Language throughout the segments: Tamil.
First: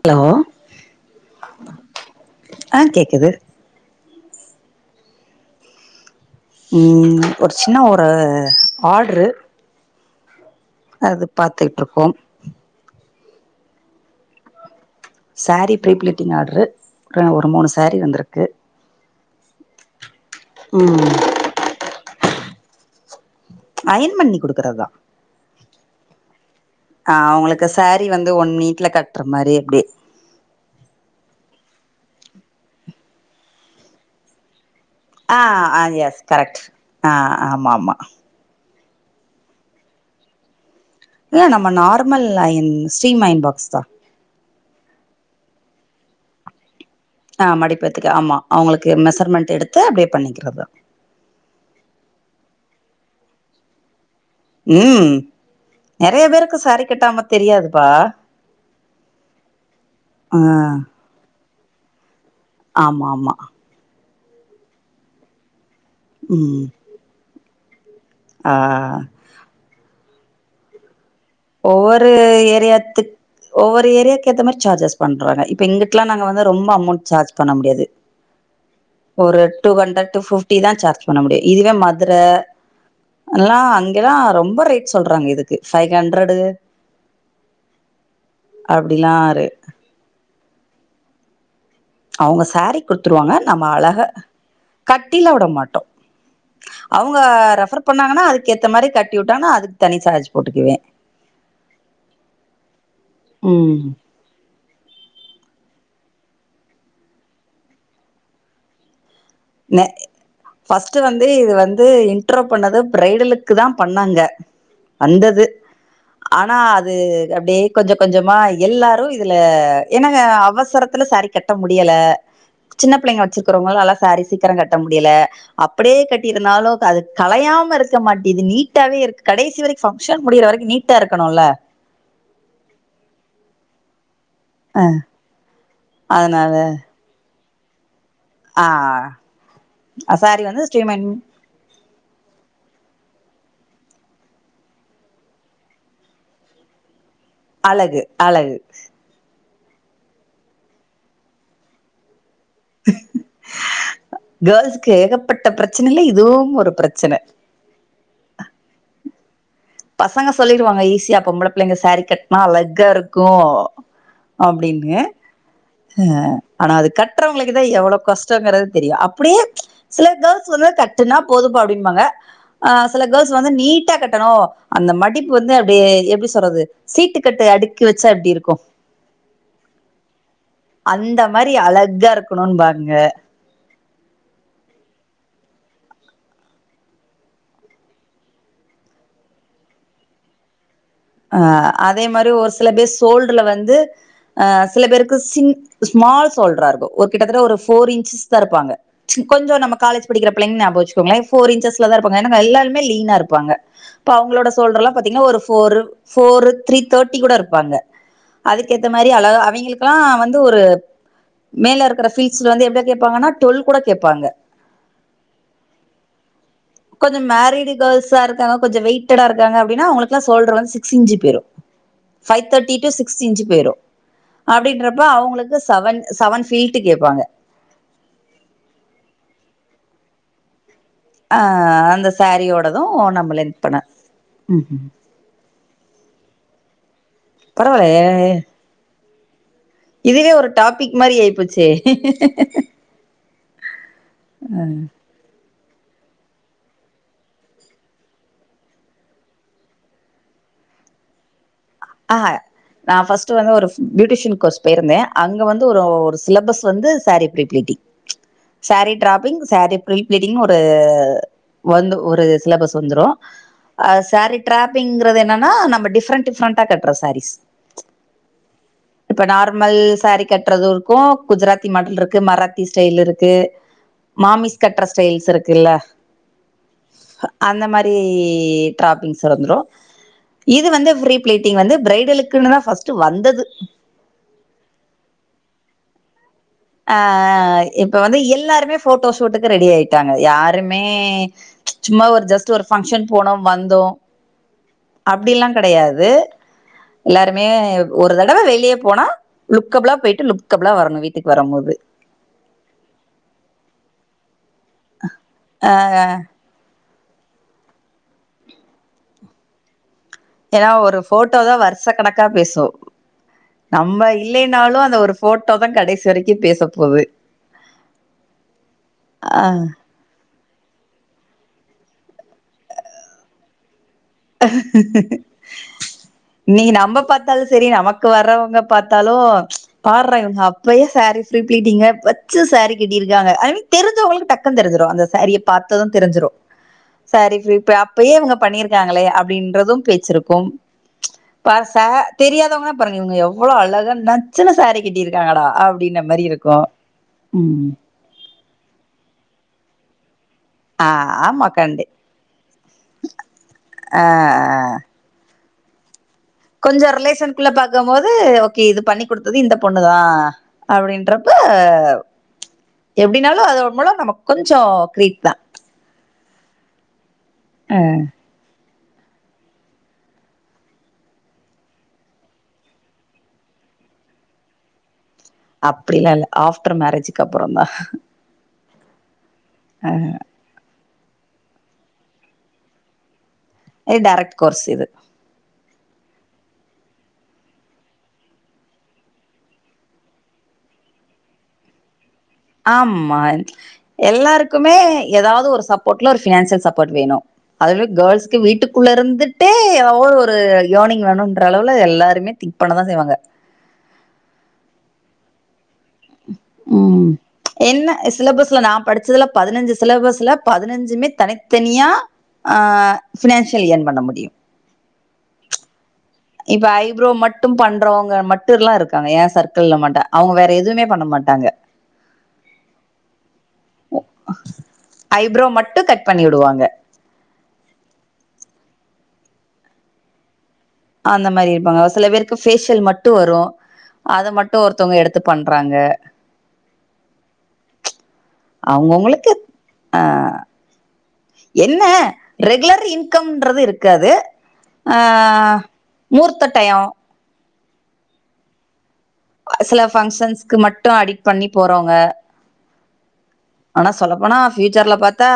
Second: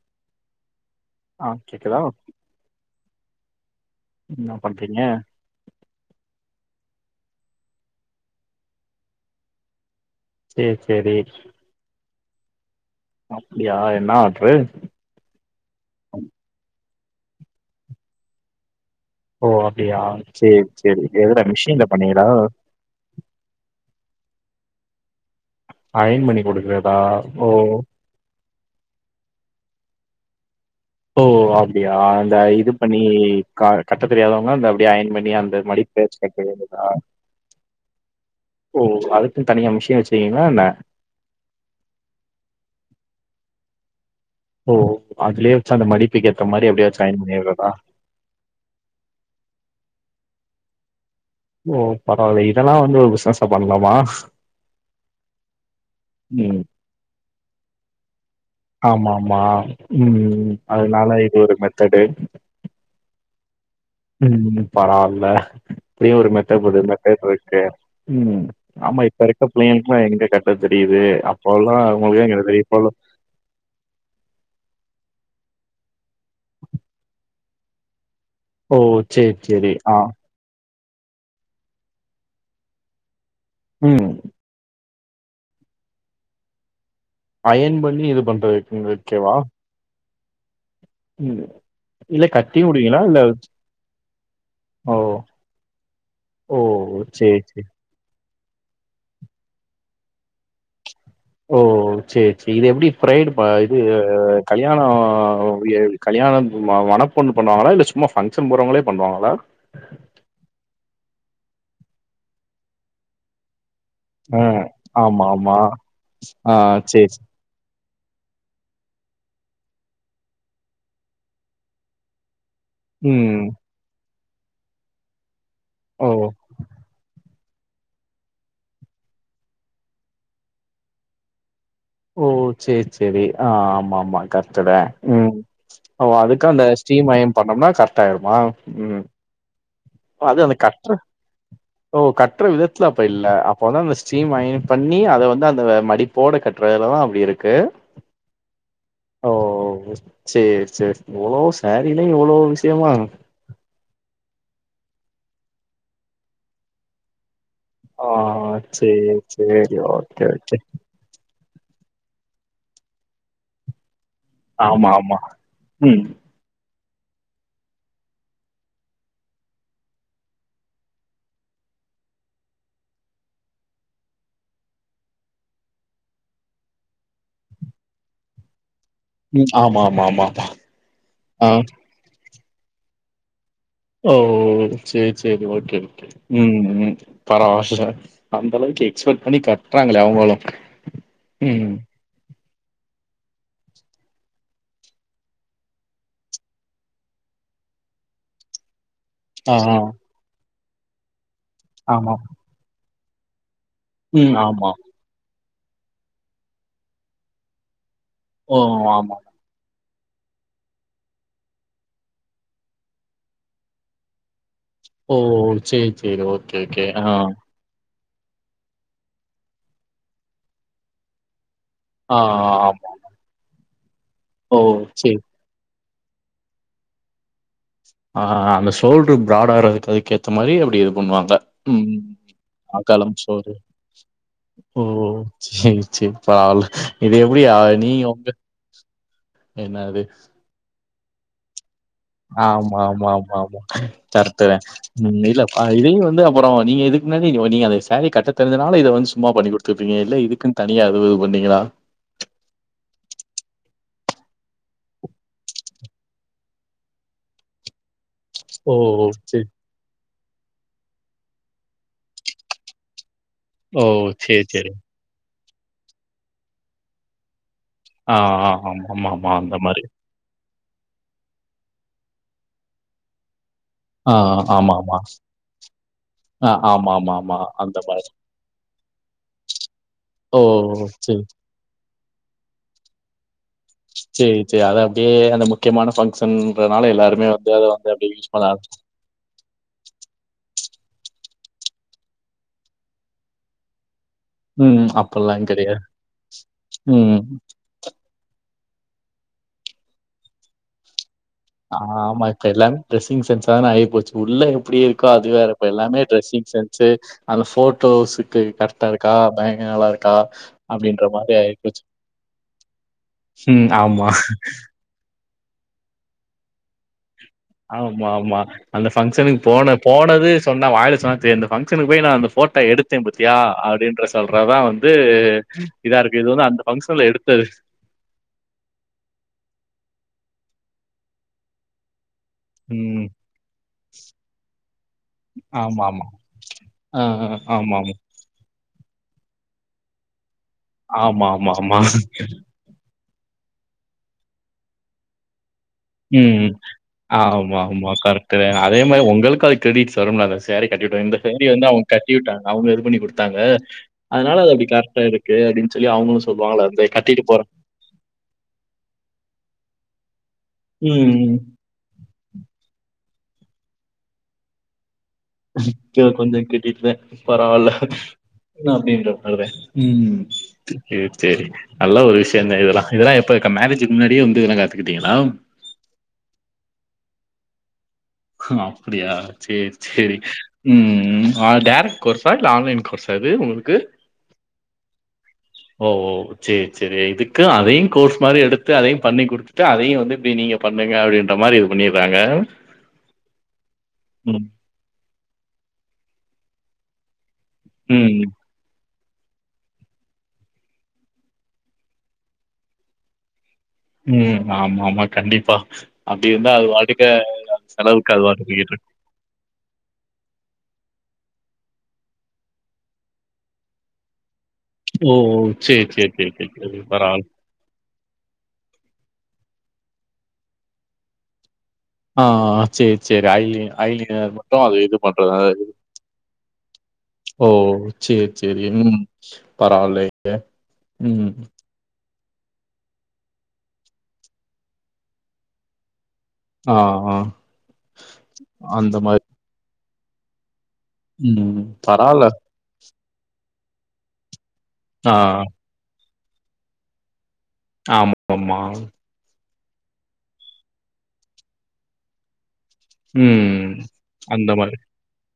ஹலோ ஆ கேக்குதா ஆஹ் கேக்குது என்னா பண்றீங்க ஒரு சின்ன ஒரு ஆட்ரு சேரி அது பாத்துட்டுருக்கோம் அப்புடியா என்ன ஆட்ரு சாரீ பிலிபிலீட்டிங் ஆட்ரு ஆஹ் ஒரு மூணு சேரீ வந்துருக்கு ஓ அப்டியா சேர் சேரி எதுல மிஷின்ல பண்ண [unintelligible] அயன் பண்ணி குடுக்கறதுதா அயன் பண்ணி குடுக்குறதா ஆஹ் ஓ அவுங்களுக்கு சாரீ வந்து ஒன் மினிட்ல கட்ற மாரி எப்டி ஓ அப்படியா அந்த இது பண்ணி கட்ட தெரியாதவங்க அந்த அப்டியே அயன் பண்ணி அந்த ஆஹ் ஆஹ் மடிப்பு எஸ் வச்சு கட்ட கரெக்ட் வேண்டியதா ஆஹ் ஆமா ஆமா ஓ அதுக்கு தனியா மிஷயம் வச்சிருக்கீங்களா என்ன இல்ல நம்ம normal iron steam iron box தான் ஓ அதுலயே வச்சு அந்த மடிப்புக்கு ஏற்ற மாதிரி அப்படியாச்சு ஆஹ் மடிப்புத்துக்கு ஆமா அவங்களுக்கு மெசர்மெண்ட் எடுத்து அப்படி பண்ணிக்கிறதுதான் ஓ பரவாயில்ல இதெல்லாம் வந்து ஒரு பிசினஸ்ஸ பண்ணலாமா உம் நிறைய பேருக்கு ம் சாரி கட்டாம தெரியாதுபா ஆமா ஆமா உம் அதனால இது ஒரு கடு ஆமா ஆமா உம் பரவாயில்ல அப்படியும் ஒரு மெத்த ம் போது மெத்த அ உம் ஆ ஆமா இப்ப இருக்க பிள்ளைங் எங்க கேட்ட தெரியுது அப்போலாம் ஒவ்வொரு அவங்களுக்கு எங்க தெரியும். இப்போல ஏரியாத்து ஒவ்வொரு ஏரியாவுக்கு ஏத்த மாரி சார்ஜஸ் வரும் பண்றாங்க இப்ப இங்கிட்டல்லாம் நாங்க வந்து ரொம்ப அமோண்ட்ல சார்ஜ் பண்ண முடியாது ஓ! சரி, ஒரு டூ சரி. ஆ. ஹண்ரட் பிப்டி தான் சார் பண்ண முடியாது இதுவே மதர எல்லா ம். அங்கெல்லா ரொம்ப ரேட் சொல்றாங்க இதுக்கு ஃபைஹன்ரடு கடுகு அயன் பன்னி இது பண்றதுக்குங்க வேச்சவா இரு உம் அவங்க சேஞரி கொடுத்துருவாங்க நம்ம அழக ஓ! கட்டில விட மாட்டோம் ஓ! அவங்க சரி, சரி. ரெபர் பண்ணாங்கன்னா அது கேத்த மாரி கட்டி விட்டாங்கெ அதுக்கு தனி சார்சு போட்டுக்குவேன் ஓ செரி செரி இது எப்டி ப்ரைடு பா இது...... ம் கல்யாணோ கல்யாணம் ம மன பொண்ணூ பண்ணுவாங்களா இல்லை சும்மா பங்க்ஷன் போறவங்களே பண்ணுவாங்களா பஸ்ட்டு வந்து இது வந்து இன்ட்ரோ பண்ணது பிரைடலுக்கு தான் பண்ணாங்க ஆ. ஆமா, வந்தது ஆமா. ஆ ஆனா அது சரி, சரி. அப்படியே கொஉஞ்சம் கொஞ்சமா எல்லாரும் இதுல எனக்கு அவசரத்துல சாரி கட்ட முடியல சின்ஆடயேடன பிள்ளைங்க ம். வச்சுக்கவங்களல்லாம் சாரீஸ் சீக்கிரம் கட்ட முடியல அப்டியே ஓ! கட்டிருந்தாலும் கதுக் கலையாம இருக்க மாட்டி இது நீட்டாவே இருக்கு கடைசி வரைக்கும் பங்க்ஷன் முடிற வரைக்கும் நீட்டா இருக்கணும்ல ஓ சேர் செரி ஆஹ் ஆமா ஆமா கத்தட உம் ஓ அதுக்கு அதனால அந்த ஸ்ரீமயம் பண்ணம்னா பத்தாயிரமா ஆ ம்ம் அது சாரி அந்த வந்து கட்டர ஸ்ரீமன் ஓ கட்டர விதத்துல அப்ப இல்ல அப்போ வந்து அந்த ஸ்டீம் அயன் பண்ணி அத வந்து அந்த மடிப்போட கட்டுறதுல தான் அழகு அழகு சேர் செரி இவளோ சேரி ல இவலோ சியமா கேள்சுக்கு ஏகப்பட்ட பிரச்சனயில இதுவும் ஒரு பிரச்சன ஆஹ் சேரி சேரி ஓகே பசங்க ஓகே சொல்லிருவாங்க ஈஸியாபொம்பள பிள்ளங்க சாரீ கட்னா அழகா இருக்கும் ஆமா அப்டின்னு ஆமா ம் ஹ ஆனா அதுக் கட்டுறவங்களுக்கு த எவ்வளவு கஷ்டங்கறது தெரியு அப்டியே சில கேள்ஸ் வந்து கட்டுனா போதும்ப அப்டின்னுபாங்க ஆஹ சில கேள்ஸ் வந்து நீட்டா கட்டணும் அந்த மடிப்பு வந்து அப்டியே எப்டி சொல்றது சீட்டுக்கட்ட அடுக்கி வச்சா எப்டி இருக்கும் உம் ஆமா ஆமா ஆமா ஆமா ஹ இருக்கணும்பங்க ஓ சேரி சேரி ஓகே ஓகே உம் உ பரவ அந்த அளவுக்கு எக்ஸ்பெக்ட் பண்ணி கட்டுறாங்களே அவங்களும் ஹ ம். அதே மாரி ஒருசி சில பேர் சோல்டர்ல வந்து சில பேருக்கு சிம் ஸ்மால் சோல்டரா இருக்கு ஒரு கிட்டத்த ஒரு ஃபோர் இன்ச்சஸ் இருப்பாங்க ஆ, கொஞ்சம் நம்ம ஆ. காலேஜ் படிக்கிற பிள்ளங்க நா போச்கோங்லைஸ் ஃபோர் இன்சஸ்ல தா ஆமா. இருக்குங்க எல்லருமே லின் ன்னா இருப்பாங்க இப்ப ம். அவங்களோட ஆமா. சோல்டற எலா பாத்தீங்கனா ஒரு போர் ஃபோர் த்ரீ தேர்ட்டி கூட இருப்பாங்க ஓ! அதுக்குேத்த மாரி ஆமா. அழ அவிங்களுக்கு அ வந்து ஒரு மேல இருக்கிற பீல்ஸ்ல வந்து எப்டி கேட்பாங்கன்னா டுவெல் கூட கேட்பாங்க ஓ சேரி சேரி ஓகே ஓகே ஆஹ கொஞ்சோ மேரிடு கேர்ள்ஸா இருக்காங்க கொஞ்சம் வெயடா இருக்கங்கப்படின உங்களுக்குல்ல சொல்றன்ஸ் சி சிஞ்சு பெறோ ஆ, ஃபைவ் தேட்டி ஆமா. டு சிக்ஸ் இன்சு போரும் ஓ! அப்படின்றப்ப சரி. அவங்களுக்கு சவன் சவன் பீல்ட் கேட்பாங்க ஆ ஹ அந்த சோல்டரு ப்ரட ஆறதுக்கு அதுக்க ஏத்த மாதிரி அப்டி பண்ணுவாங்க ஆ உம் அந்த சாரியோடது ஆக்காலம் நம்ம சோறு லென்த் பண்ண ம் ஓ சரி சரி பவல இது எப்படிா நீ பரவால்லையே உங்க என்னது பிக் மாி ஆயிபோச்சி எ ஆமா ஆமா ஆமா ஆமா தரத்துறே உம் இல்ல ஆஹ இதையு வந்து அப்புற நீ எதுக்குமாரி நீங்க சரிகாட்ட தெரிஞ்சனால இதை வந்து சும்மா பண்ணி கொடுத்துப்பீங்க இல்ல இதுக்கு தனியா எதுனா பண்ணீங்களா ஆஹ நா ஃபர்ஸ்ட் வந்து ஒரு பியூட்டிஷியன் கோஸ் போயிருந்தே அங்க வந்து ஒரு ஒரு சிலபஸ் வந்து சாரி பிரீ ப்லிடிங் ஓ! சாரி ட்ரபிங் சரி. சாரி பிரில் ப்லிடிங் ஒரு வந்து ஒரு சிலபஸ் வந்துடு ஓ! அஹ சாரி சரி, சரி. ட்ரபிங்கறது என்னன்ன நம டிஃரெ் டிஃரண்ட் கட்டுற சாரிஸ் ஆஹ ஆ ஆமா ஆமா ஆமா அந்த மாதிரி இருக்கும் குஜராத்தி மாடல் இருக்கு மராத்தி ஸ்டைல் இருக்கு ஆ, மாமிஸ் கற்ற ஆமாமா. ஸ்டைல்ஸ் இருக்குல்ல ஆ, ஆமாமாமா. அந்த மாதிரி மாரி. டாப்பிங்ந்து ஓ! இது வந்து சரி, ீ வந்து பிரரைடலுக்குனு தான் பர்ஸ்ட் வந்தது சரி சரி அத அப்படியே அந்த மு முக்கியமான ஃபங்ஷன்றனால எல்லாருமே வந்து ஆஹ் அத இப்ப அப்படியே வந்து யூஸ் பண்ண ஆரம் எல்லாருமே போட்டோ சூட்டுக்கு ரெடி ஆயிட்டாங்க யாருமே மே சும்மா ஒரு ஜஸ்ட் ஒரு பங்க்ஷன் போனோம் வந்தோம் ம். அப்பட அப்பல்லாம் எல்லாம் கெடையாது. கிடையாது ம். எல்லாருமே ஒரு தடவை வெளியே போனா லுக்கபிலா போயிட்டுலுக்கபிளா வரனும் வீட்டு ஆஹ ஆமால்ல டெசிங் சென்ஸ் ஆ ஆகி போச்சு உள்ளே எப்படி இருக்கோ அதுறப்ப ஆ எல்லே டிரெஸிங் சென்ஸ் அந்த போட்டோஸ்க்கு கரெக்டா இருக்கா பயங்கர நாளா இருக்க ஏன்னா ஒரு போட்டோதான் வருஷ கணக்கா பேசோம் ம். ஆமா. போட்டோ தான் கடைசி வரைக்கும் பேசப்போகுது ஆமா ஆமா அந்த ஃங்க்ஷனுக்கு ஆ போன போனது சொன்ன வாய சொன்ன இந்த பாங்கன் போய் நான் இந்த போட்டோ எடுத்தேன் பத்தியா அடின்னு இருக்கு. இது வந்து அந்த நீன்னை நம்ம ஃபங்ஷன்ல எடுத்தது. பார்த்தாலும் சரி நமக்கு வர்றவங்க பார்த்தாலும் பா அப்பையே சாரீ ப்ரீ பீலிட்டிங்க ம். புதுசாரிகட்டிஇருக்காங்க தெரிஞ்சவங்களுக்கு டக் தெரிஞ்சிடும் அந்த சாரி பார்த்ததும் ஆமாமா. தெரிஞ்சும் அ, அ. சாரி ஃப்லிட் ஆமாமா. அப்பேங்க இவங்க பண்ணி நங்களே அப்படின்றதும் பேச்சிருக்கும்கோம் ஆமா, ஆமா, ஆமா. ஆமா பஷா ஆமா. தெரியாதவங்கன்னா ப இவங்க எவ்வளவு அழகா நச்சுனு சாரி கட்டிருக்காங்கடா உம் ஆமா ஆமா கர அதே மாதிரி உங்களுக்கு அது கிரெடிட் வரும்லாத ச சாரி கட்டி ஆ, ச ஆமா வந்து அவங்க கண்டி கட்டி விட்டாங்க அவங்க இது பண்ணி கொடுத்தாங்க ஆ, அதனால அது அப்படி கர்டா இருக்கு அப்படின்னு யான் அவங்கள கொஞ்சம் ரிலேஷன்க்குள்ள பார்கும்போது ஓகே இது பண்ணி கொடுத்தது இந்த பொண்ண ணு தான் ம். அப்படின்றப்ப ம். எப்படினாலும் அதோன் மூலம் நம்ம கொஞ்சம் கிரீட் த ஒகே கொஞ்சம் கிரெடிட் தான் பரவால அப்படின்ற மாறேன் செரி செரி நல்ல ஒரு விஷயம்தான் இதெல்லாம் இதெல்லாம் எப்பா மேரேஜ் முன்னாடியே வந்து இதல்லாம் காத்துக்கிட்டீங்களா அப்படிலாம் இல்ல ஆஃப்டர் மேரேஜ்க்கு அப்புறம் தான் அப்படியா செரி செரி உம் உம் டேரட் கோர்ஸ்சா இல்ல ஆன்லைன் கோர்ஸ்சா இது டைரக்ட் கோர்ஸ்சு இது ஓஓ சரி சரி இதுக்கு அதையும் கோர்ஸ் மாதிரி எடுத்து அதையும் பண்ணி குடுத்துட்டு அதையும் வந்து இப்படி நீங்க பண்ணுங்க அப்படின்ற மாதிரி இது பண்ணிரு ஆமா ம். எல்லாருக்குமே ஏதாவது ஒரு சப்போர்ட்ல ஒரு பினான்சியல் சப்போட் வேணும் அதுவே ம். கேள்ஸ்க்கு வீட்டுக்குள்ளே இருந்து வந்துட்டே ஏதாவ ஒரு இயனிங் வேணும்என்ற அளவுல எல்லாருமே திங்க் பண்ணதான் செய்வாங்க உம் ஆமா ஆமா கண்டிப்பா அப்டி இருந்தா அது வாட்டுக்க உம் அது என்ன செலவுக்கு அது பாட்டுக்கு சிலபஸ்ல நான் போயிட்டுருக்கும். படிச்சதுல பதினஞ்சு சிலபஸ்ல பதினஞ்சுமே தனித்தனியா ஆஹ் பினான்சியல் ஏன்பண்ண முடியும் ஓஓ செரி செரி இப்ப ஐப்ரோ மட்டும் பண்றவங்க மட்டும் எல்லாம் இருக்கு அவங்க ஏன் சர்க்கிள்ல்ல மாட்டுன் அவங்க வேற எதுவுமே பண்ண மாட்டாங்க ஆஹ் செரி செரி ஐய் ஐலர் மட்டும் அது இது பண்றத ஐப்ரோ மட்டும் கட் பண்ணி விடுவாங்க ஓ செரி செரி உம் பரவால்லயே அந்த மாரி இருப்பாங்க ஒரு சில பேர் க்கு ஃபேஷியல் மட்டு வரு அத மட்டு ஒருத்தவ்ங்க எடுத்து பண்றாங்க ஆ ஆ அந்த மாரி. அவுங்கவுங்களுக்கு ஆ ம். என்ன பரவால்ல. ரெகுலர் இன் கம்ன்றது இருக்காது ஆ மூர்த்த டையொ ஆமாமா சில ஃபங்ஷன்ஸ்க்கு மட்டு அடிட் பண்ணி போறவ்ங்க ம். ஆனா சொல்லப்போனா அந்த மாரி. ஃப்யூச்சர்ல பாத்தா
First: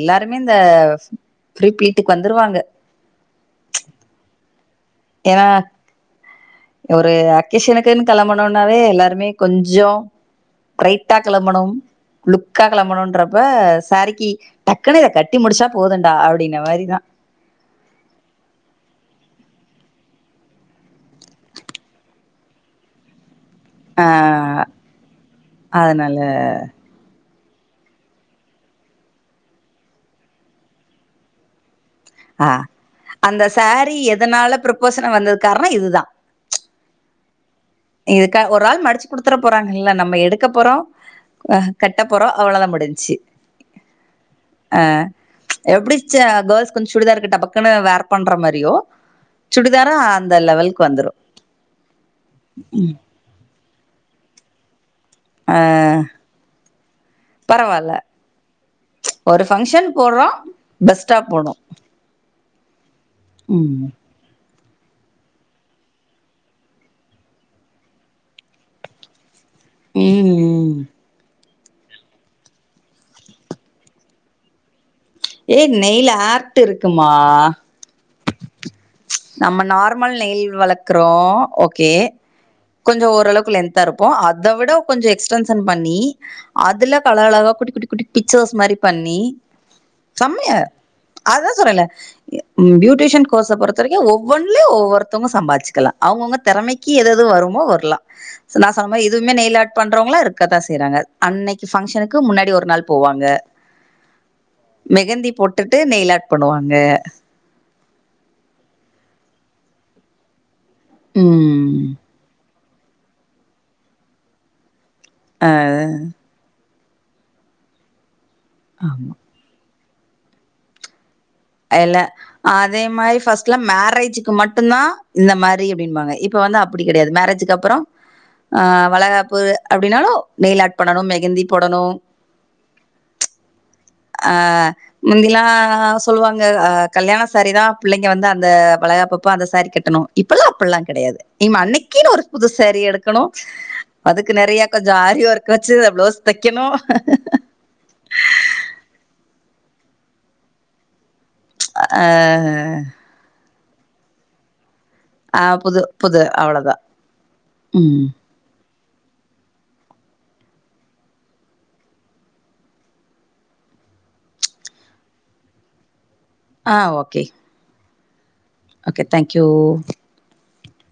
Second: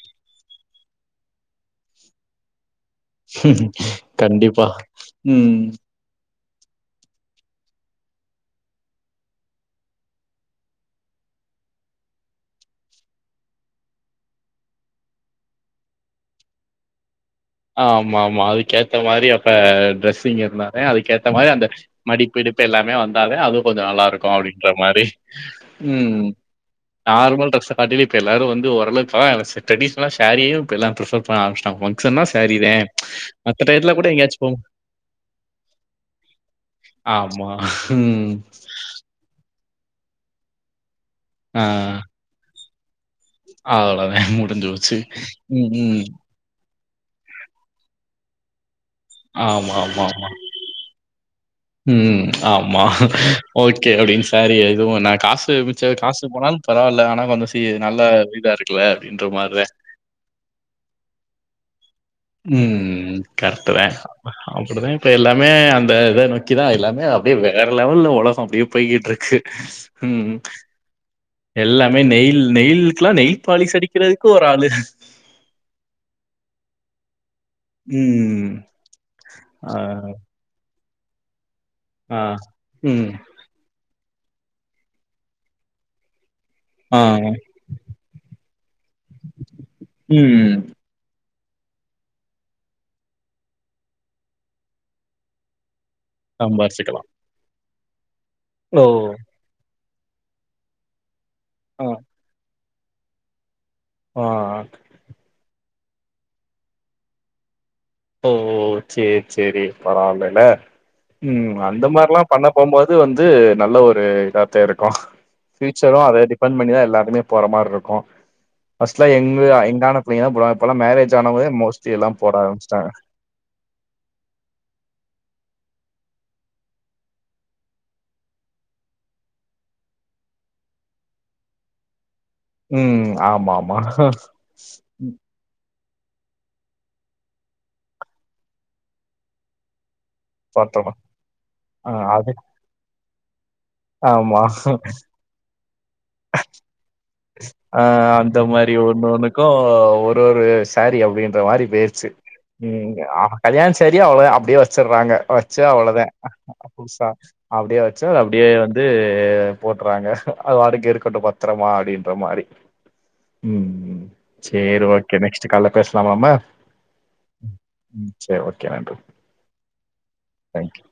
எல்லாருமே இந்த ப்ரீ ப்லீட்டுக்கு வந்துருவாங்க கண்டிப்பா ஏன்னா உம் ஒரு அக்கேஷனுக்குன் கெளம்பனுனாவே எல்லாருமே கொஞ்சோ பிரைட்டா கெளம்பனும் லுக்கா கெளம்பணுன்றப்ப சாரீக்கு டக்குனு இத கட்டி முடிச்சா போதுன்டா அப்டின மாரிதா ஆ ஆமாம்மா அதுக்கேத்த மாரி அப்ப ட்ரெஸ்ஸிங் இருந்தானே அதுக்கேத்த மாரி அந்த மடிப்பிடிப்பு எல்லாமே வந்தாவே அது கொஞ்சோ நல்லாருக்கூ ஆ அப்டின்ற மாரி அதனால உம் நார்மல் ட்ரெஸ்ஸ காட்டிலு இப்ப எல்லாரு வந்து ஓரளவு இப்பதா ட்ரெடிஷ்னல்லா சாரியே இப்ப எல்லா ப்ரிஃபர் பண்ண ஆரமிச்சுட்டாங்க [unintelligible] அ அந்த சாரி எங்கயாச்சு போம் எதனால ப்ரபோசனா வந்தது காரணோ இதுதா ஆமா ம் இதுக்கா ஒரு ஆள் மடுச்சு குடுத்துறப்போ ராங்கல்ல நம்ம எடுக்க போறோ அஹ் கட்டப்போறோ அவ்ளதா மு டிஞ்ச்சு அவ்ளதா முடிஞ்சுபோச்சு உம் உம் கொஞ் சுடித்தாருக்கு டபக்குன்னு வேர் பண்ற மாரியோ சுடிதாரா அந்த லெவல்க்கு வந்துரு உம் ஆமா ஓகே அப்டின் சாரி எதுவோ நா காசு அ மிச்ச காசு போனாலு பரவால்ல ஆனா கொஞ்சோ சி பரவால்ல. நல்ல வீடாருக்குல அப்டின்ற ஒரு மாரிதே ஃபங்க்ஷன் போடுறோம், பெஸ்ட்டா போணும். உம் கர்ட்டுதே ம். அப்டிதா இப்ப எல்லாமே அந்த இத நோக்கிதா எல்லாமே அப்டியே வேற லெவல்ல உலகோ அப்டியே போய்கிட்ருக்கு உம் ம். எல்லாமே நெயில் நெயிலுக்குல்லா நெயில் பாலிஸ் அடிக்குறதுக்கு ஒரு ஆளு ஏ நெய்ல் ஆர்ட் இருக்குமா உம் நம்ம நார்மல் நெயில் வளக் குறோம் ஓ கே ஆ. கொஞ்சோ ம். ஓரளவுக்கு லென்தாயிருக்கு இப்போ அத விட கொஞ்சோ எக்ஸ்டென்ஷன் பண்ணி ஆ. அதுல கழகழகா குட்டி குட்டி குட்டி பிக்ச்சர்ஸ் மாரி பண்ணி ம். சம்மயா அதுதா சொல்றேல பியூட்டிஷியன் கோர்ஸ பொறுத் இத்தனைக்கு ஒவ்வொன்ல ஒவ்வொருத்தங்க சம்பாதிச்சுக்கலா அவங்கவுங்க தெறமைக்கு சம்பாரிச்சுக்கலாம். எதுயெது வருமோ வரு நா ஓ! சொன்னமாரி இதுவுமே நெயிலார்டு பண்றவங்களா இருக்கதான் செய்றாங்க அன்னைக்கு ஃபங்க்சனுக்கு முன்னாடி ஒரு நாள் போவாங்க ஆஹ் ஹ் கட்டுட்டு நெய்லாட் பண்ணுவாங்க ஓ ஓசேரி சேரி பரவால்லல உம் ம் அந்த மாரில்லாம் பண்ண போம்போது வந்து நல்ல ஒரு இதா தா இருக்கு ப்பா அ பியூச்சரும் அத டிப்பெண்ட் பண்ணிதான் எல்லாருமே போற மாரி இருக்கும் பஸ்ல ஆமா எங்க எங்கான [unintelligible] மேரஜ் ஜன [unintelligible] மோஸ்ட்லி எல்லா எல்லாம் போறாம்ஸ் அதே மாரி ஃபர்ஸ்ட்ல மேரேஜ்க்கு மட்டும் தான் இந்த மாரி ங்க இப்ப வந்து அப்டி கெடயாது மேரேஜக்கு அப்பறம் ஆஹ் வளகாப்பு அப்டினாலும் நெய்லாட் பண்ணனும் மெகந்தி போடணும் உம் ஆமா ஆமா ஆ முந்திலாம் சொல்லுவாங்க அஹ் கல்யாண சேரி தான் பிள்ளங்க வந்து அந்த வலகாப்பப்ப அந்த சேரி கட்டணும் இப்பெல்லாம் அப்படெலாம் பாத்தமா கெடையாது இவ ஆ அன்னைக்கன்னு ஒரு அது புதுசேரி எடுத்து கணோ அதுக்கு ஆமா நெறய கொஞ்ச ஆரி ஒர்க் [unintelligible] பிளவுஸ் தக்கணும் ஆஹ் அந்த மாரி ஒண்ண ஒண்ணுக்கும் ஒரு ஒரு சேரீ அப்டின்னு இந்த மாரி ஆ போயிருச்சு ம்ஆ கல்யாண் சேரி அவளதா அப்டியே வச்சறாங்க ஆ வச்சு புது அவ்வளோத புது அவ்ளோதான். புதுசா அப்டியே வச்சு ம். அப்டியே வந்து இது போட்டுறாங்க அது பாட்டுக்கு இருக்கட்டும் பத்திரமா அப்டின்னு மாரி உம் சரி ஓகே நெக்ஸ்ட் கால்ல பேச அமமா ஆ ஓகே. உம் ஓகே தேங்க்யூ தேங்க் யூ